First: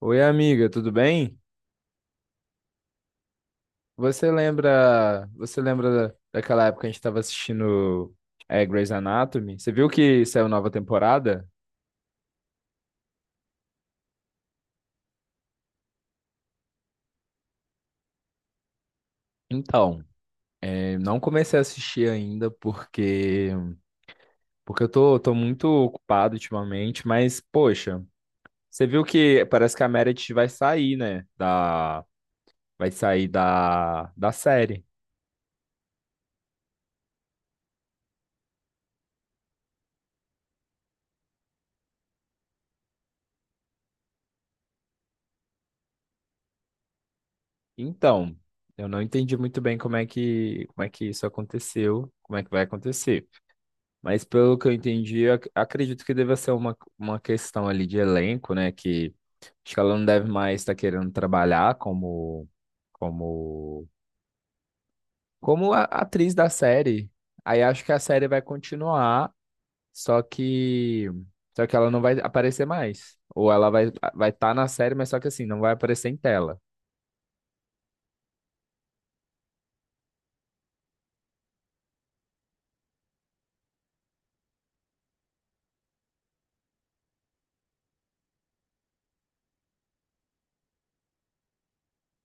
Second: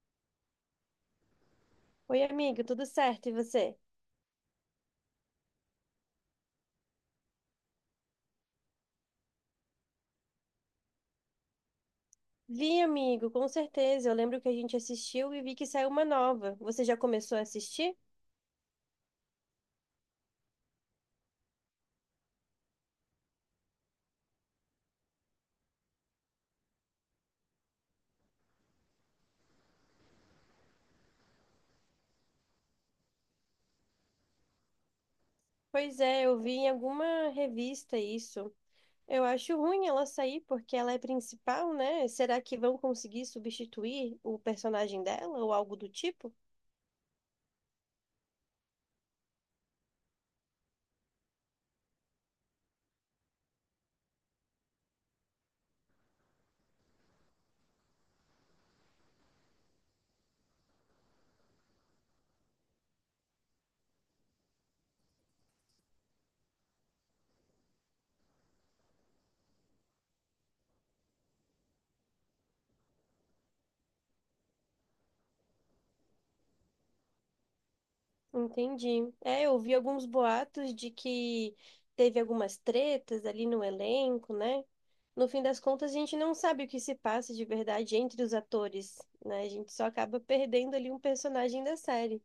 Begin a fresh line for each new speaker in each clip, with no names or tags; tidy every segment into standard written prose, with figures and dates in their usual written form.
Oi, amiga, tudo bem?
Oi, amigo, tudo certo? E você?
Você lembra daquela época que a gente estava assistindo Grey's Anatomy? Você viu que saiu nova temporada?
Vi, amigo, com certeza. Eu lembro que a gente assistiu e vi que saiu uma nova. Você já começou a assistir?
Então, eu não comecei a assistir ainda porque eu tô muito ocupado ultimamente, mas poxa, você viu que parece que a Meredith vai sair, né? Vai sair da série.
Pois é, eu vi em alguma revista isso. Eu acho ruim ela sair porque ela é principal, né? Será que vão conseguir substituir o personagem dela ou algo do tipo?
Então, eu não entendi muito bem como é que isso aconteceu, como é que vai acontecer. Mas pelo que eu entendi, acredito que deva ser uma questão ali de elenco, né? Que acho que ela não deve mais estar querendo trabalhar como, como a atriz da série. Aí acho que a série vai continuar, só que, só que ela não vai aparecer mais. Ou ela vai estar na série, mas só que assim, não vai aparecer em tela.
Entendi. É, eu vi alguns boatos de que teve algumas tretas ali no elenco, né? No fim das contas, a gente não sabe o que se passa de verdade entre os atores, né? A gente só acaba perdendo ali um personagem da série.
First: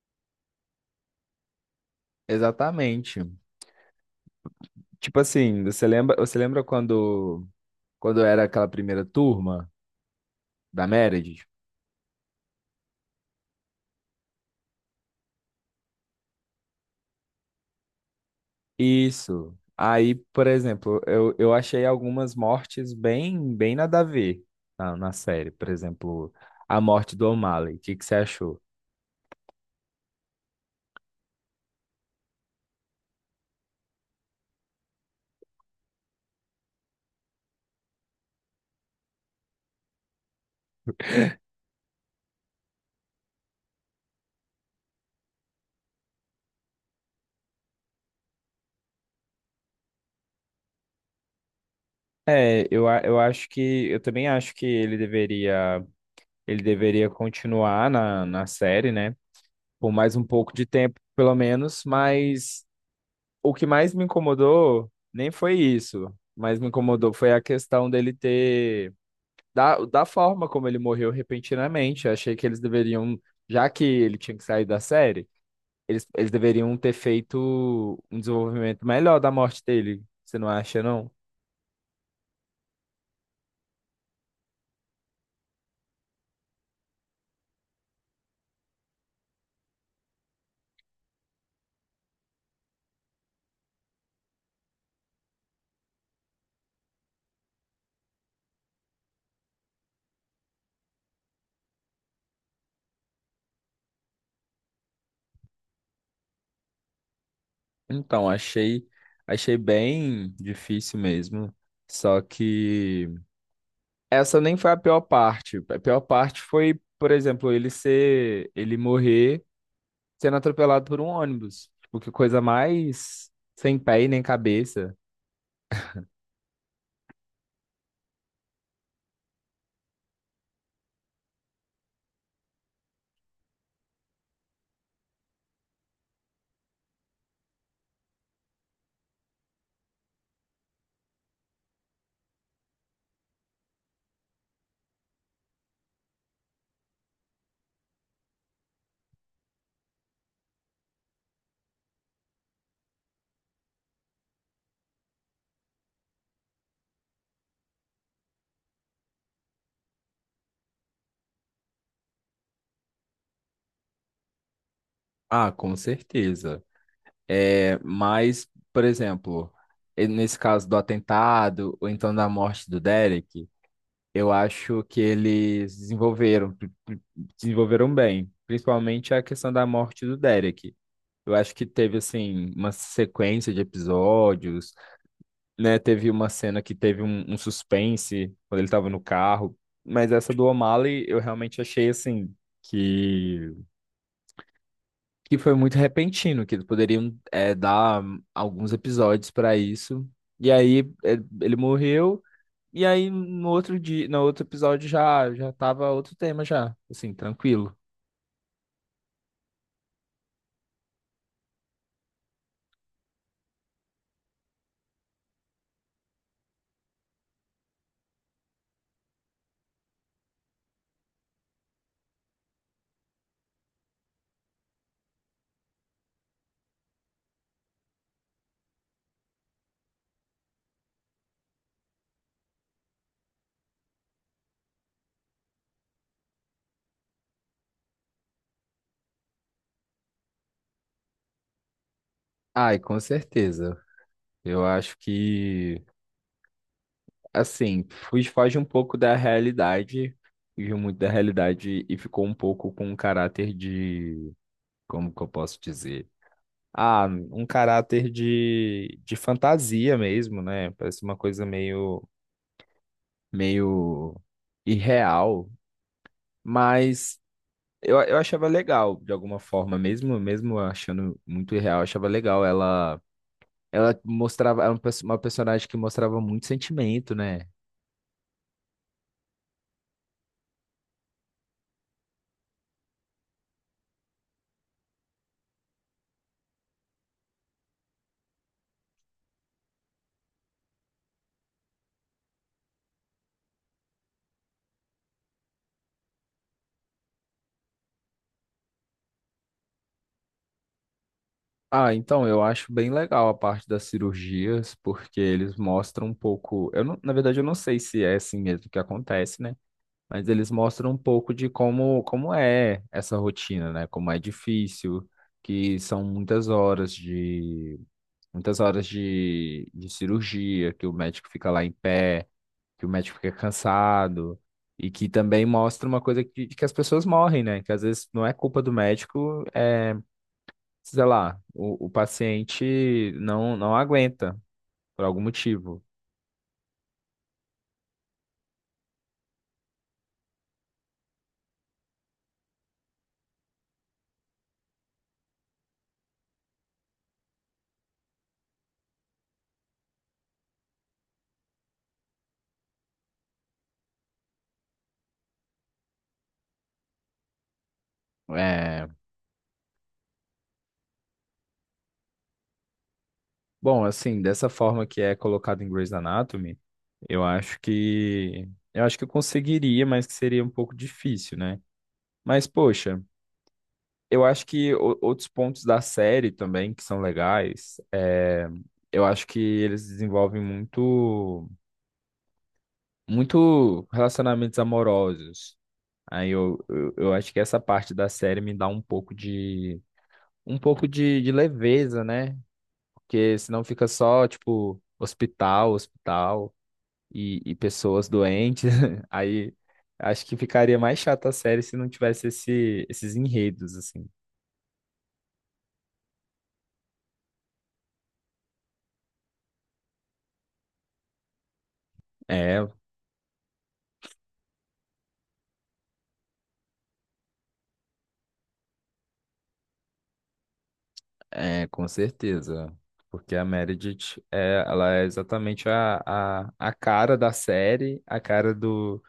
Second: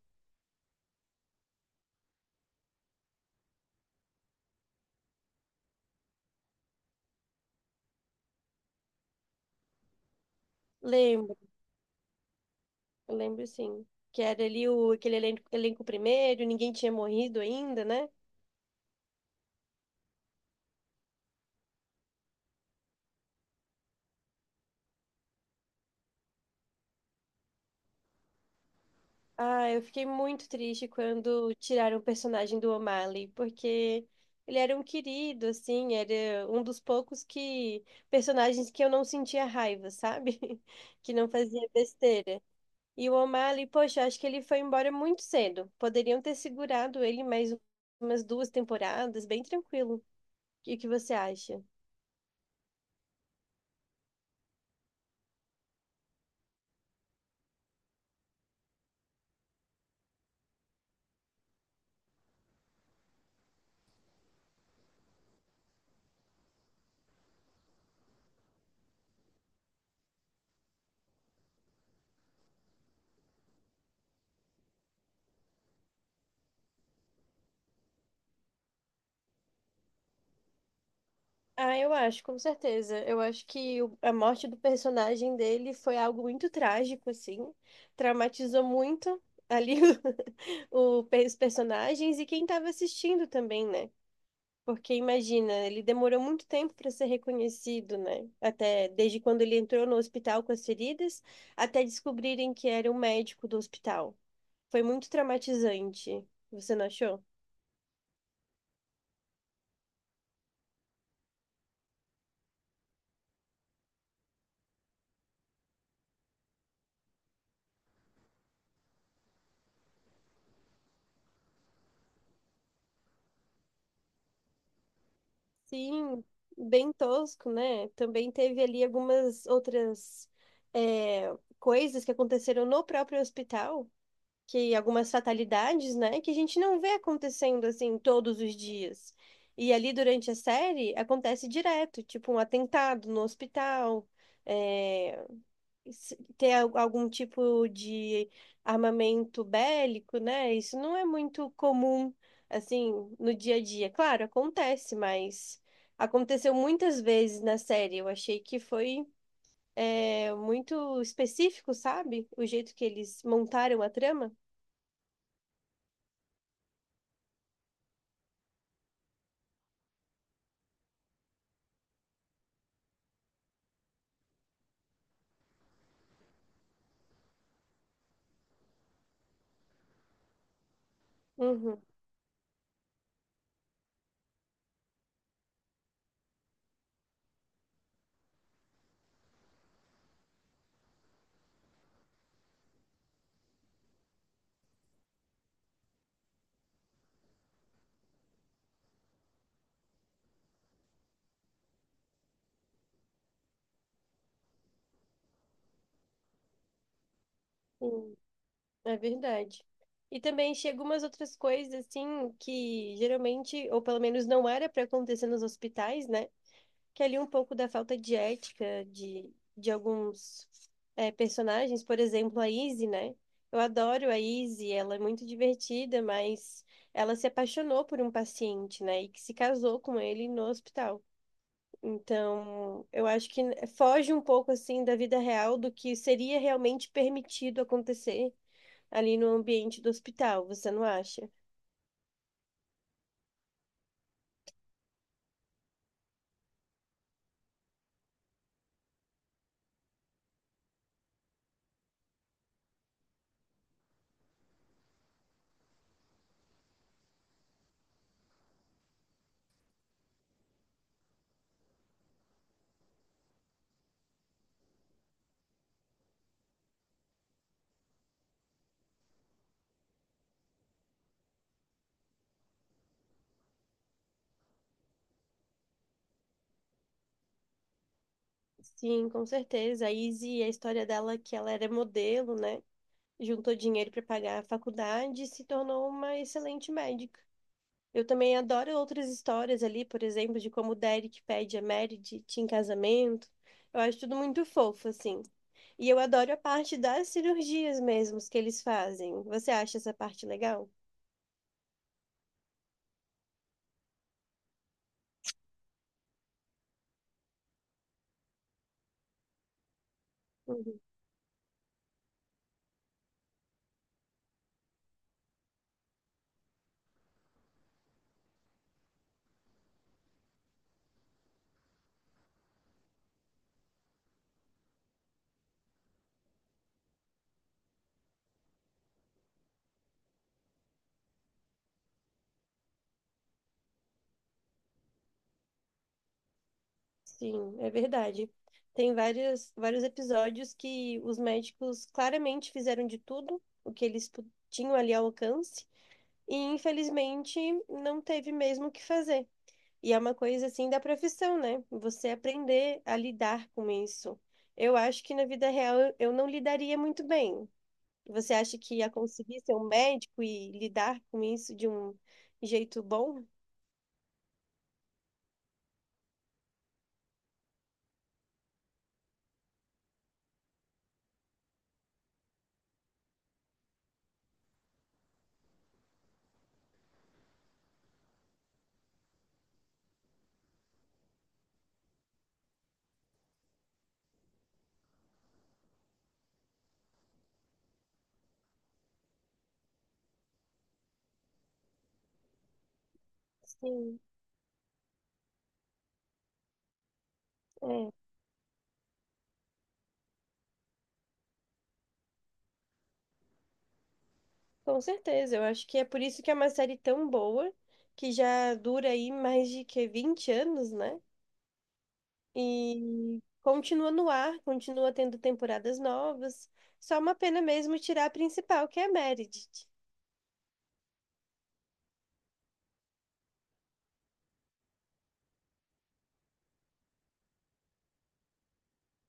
Exatamente. Tipo assim, quando era aquela primeira turma da
Lembro,
Meredith?
eu lembro sim. Que era ali o, aquele elenco, elenco primeiro, ninguém tinha morrido ainda, né?
Isso. Aí, por exemplo, eu achei algumas mortes bem nada a ver na série. Por exemplo, a morte do O'Malley. O que que você achou?
Ah, eu fiquei muito triste quando tiraram o personagem do O'Malley, porque ele era um querido, assim, era um dos poucos que personagens que eu não sentia raiva, sabe? Que não fazia besteira. E o O'Malley, poxa, eu acho que ele foi embora muito cedo. Poderiam ter segurado ele mais umas duas temporadas, bem tranquilo. O que que você acha?
Eu acho que eu também acho que ele deveria continuar na série, né? Por mais um pouco de tempo, pelo menos, mas o que mais me incomodou nem foi isso, mas me incomodou foi a questão dele ter da forma como ele morreu repentinamente. Eu achei que eles deveriam, já que ele tinha que sair da série, eles deveriam ter feito um desenvolvimento melhor da morte dele. Você não acha, não?
Ah, eu acho, com certeza. Eu acho que a morte do personagem dele foi algo muito trágico, assim. Traumatizou muito ali os personagens e quem estava assistindo também, né? Porque imagina, ele demorou muito tempo para ser reconhecido, né? Até desde quando ele entrou no hospital com as feridas, até descobrirem que era o médico do hospital. Foi muito traumatizante. Você não achou?
Então, achei bem difícil mesmo. Só que essa nem foi a pior parte. A pior parte foi, por exemplo, ele morrer sendo atropelado por um ônibus. Tipo, que coisa mais sem pé e nem cabeça.
Sim, bem tosco, né? Também teve ali algumas outras coisas que aconteceram no próprio hospital, que algumas fatalidades, né? Que a gente não vê acontecendo assim todos os dias. E ali durante a série acontece direto, tipo um atentado no hospital, eh, se- ter al- algum tipo de armamento bélico, né? Isso não é muito comum, assim, no dia a dia. Claro, acontece, mas aconteceu muitas vezes na série. Eu achei que foi, é, muito específico, sabe? O jeito que eles montaram a trama.
Ah, com certeza. É, mas, por exemplo, nesse caso do atentado, ou então da morte do Derek, eu acho que eles desenvolveram bem, principalmente a questão da morte do Derek. Eu acho que
Uhum,
teve, assim, uma sequência de episódios, né? Teve uma cena que teve um suspense quando ele estava no carro, mas essa do O'Malley eu realmente achei, assim, que que foi muito repentino, que eles poderiam dar alguns episódios para isso. E ele morreu, e aí no outro dia, no outro episódio já tava outro tema já, assim, tranquilo.
sim, é verdade. E também chega umas outras coisas, assim, que geralmente, ou pelo menos não era para acontecer nos hospitais, né? Que ali um pouco da falta de ética de alguns personagens, por exemplo, a Izzy, né? Eu adoro a Izzy, ela é muito divertida, mas ela se apaixonou por um paciente, né? E que se casou com ele no hospital. Então, eu acho que foge um pouco assim da vida real do que seria realmente permitido acontecer ali no ambiente do hospital, você não acha?
Ai, com certeza. Eu acho que assim, fuge foge um pouco da realidade, fugiu muito da realidade e ficou um pouco com um caráter de, como que eu posso dizer? Ah, um caráter de fantasia mesmo, né? Parece uma coisa meio irreal, mas eu achava legal de alguma forma, mesmo achando muito irreal, eu achava legal. Ela mostrava era uma uma personagem que mostrava muito sentimento, né?
Sim, com certeza. A Izzy, a história dela é que ela era modelo, né? Juntou dinheiro para pagar a faculdade e se tornou uma excelente médica. Eu também adoro outras histórias ali, por exemplo, de como o Derek pede a Mary em casamento. Eu acho tudo muito fofo, assim. E eu adoro a parte das cirurgias mesmo que eles fazem. Você acha essa parte legal?
Ah, então eu acho bem legal a parte das cirurgias, porque eles mostram um pouco. Eu não, na verdade, eu não sei se é assim mesmo que acontece, né? Mas eles
Uhum.
mostram um pouco de como é essa rotina, né? Como é difícil, que são muitas horas de cirurgia, que o médico fica lá em pé, que o médico fica cansado, e que também mostra uma coisa que as pessoas morrem, né? Que às vezes não é culpa do médico, sei lá, o paciente não aguenta por algum motivo.
Sim, é verdade. Tem vários, vários episódios que os médicos claramente fizeram de tudo o que eles tinham ali ao alcance e infelizmente não teve mesmo o que fazer. E é uma coisa assim da profissão, né? Você aprender a lidar com isso. Eu acho que na vida real eu não lidaria muito bem. Você acha que
É,
ia conseguir ser um médico e lidar com isso de um jeito bom?
bom, assim, dessa forma que é colocado em Grey's Anatomy, eu acho que eu acho que eu conseguiria, mas que seria um pouco difícil, né? Mas, poxa. Eu acho que outros pontos da série também que são legais, eu acho que eles desenvolvem muito relacionamentos amorosos. Aí eu acho que essa parte da série me dá um pouco de leveza, né? Porque senão fica
Sim,
só, tipo, hospital e
é,
pessoas doentes. Aí acho que ficaria mais chata a série se não tivesse esses enredos, assim.
com certeza. Eu acho que é por isso que é uma série tão boa, que já dura aí mais de que 20 anos, né?
É,
E continua no ar, continua tendo temporadas novas. Só uma pena mesmo tirar a principal, que é a Meredith.
É, com certeza. Porque a Meredith, é, ela é exatamente a cara da série, a cara do,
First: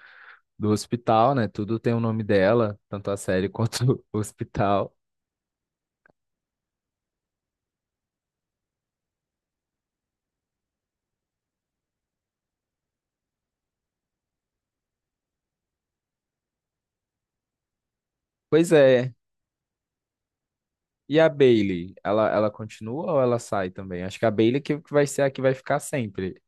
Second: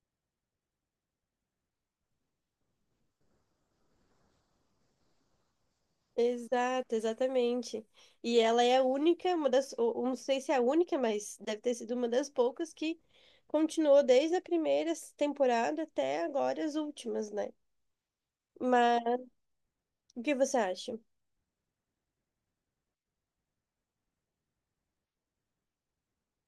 do hospital, né? Tudo tem o nome dela, tanto a série quanto o hospital.
Exato, exatamente. E ela é a única, uma das, ou não sei se é a única, mas deve ter sido uma das poucas que continuou desde a primeira temporada até agora as últimas, né?
Pois é.
Mas o que você acha?
E a Bailey, ela continua ou ela sai também? Acho que a Bailey que vai ser a que vai ficar sempre.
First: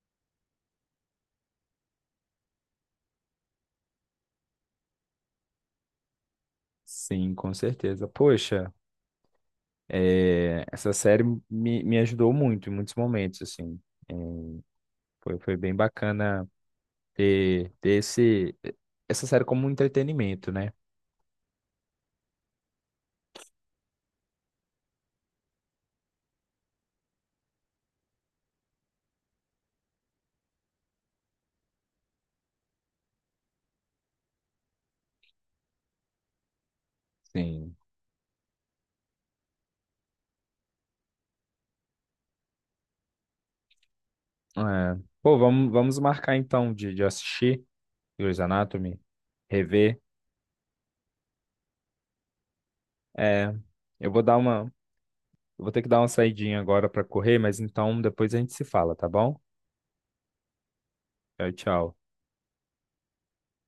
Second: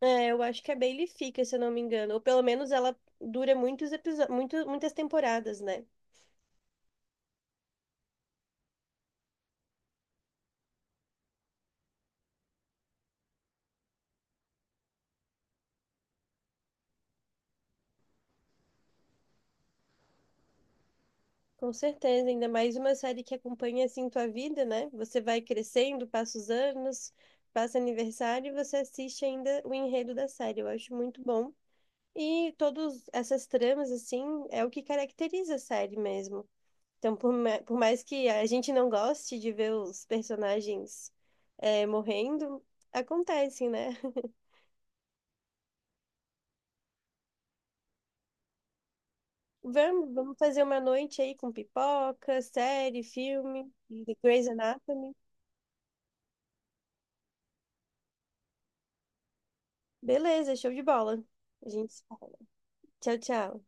É, eu acho que a Bailey fica, se eu não me engano, ou pelo menos ela dura muitos episódios, muito, muitas temporadas, né?
Sim, com certeza. Poxa, essa série me ajudou muito em muitos momentos, assim. É, Foi bem bacana ter essa série como um entretenimento, né?
Com certeza, ainda mais uma série que acompanha assim tua vida, né? Você vai crescendo, passa os anos, passa aniversário e você assiste ainda o enredo da série. Eu acho muito bom. E todas essas tramas, assim, é o que caracteriza a série mesmo. Então,
Sim.
por mais que a gente não goste de ver os personagens morrendo, acontecem, né?
É. Pô, vamos marcar então de assistir Grey's Anatomy, rever.
Vamos, vamos fazer uma noite aí com pipoca, série,
É,
filme,
eu
The
vou dar
Grey's
uma,
Anatomy.
eu vou ter que dar uma saidinha agora para correr, mas então depois a gente se fala, tá bom?
Beleza, show de bola.
Tchau,
A gente
tchau.
se fala. Tchau, tchau.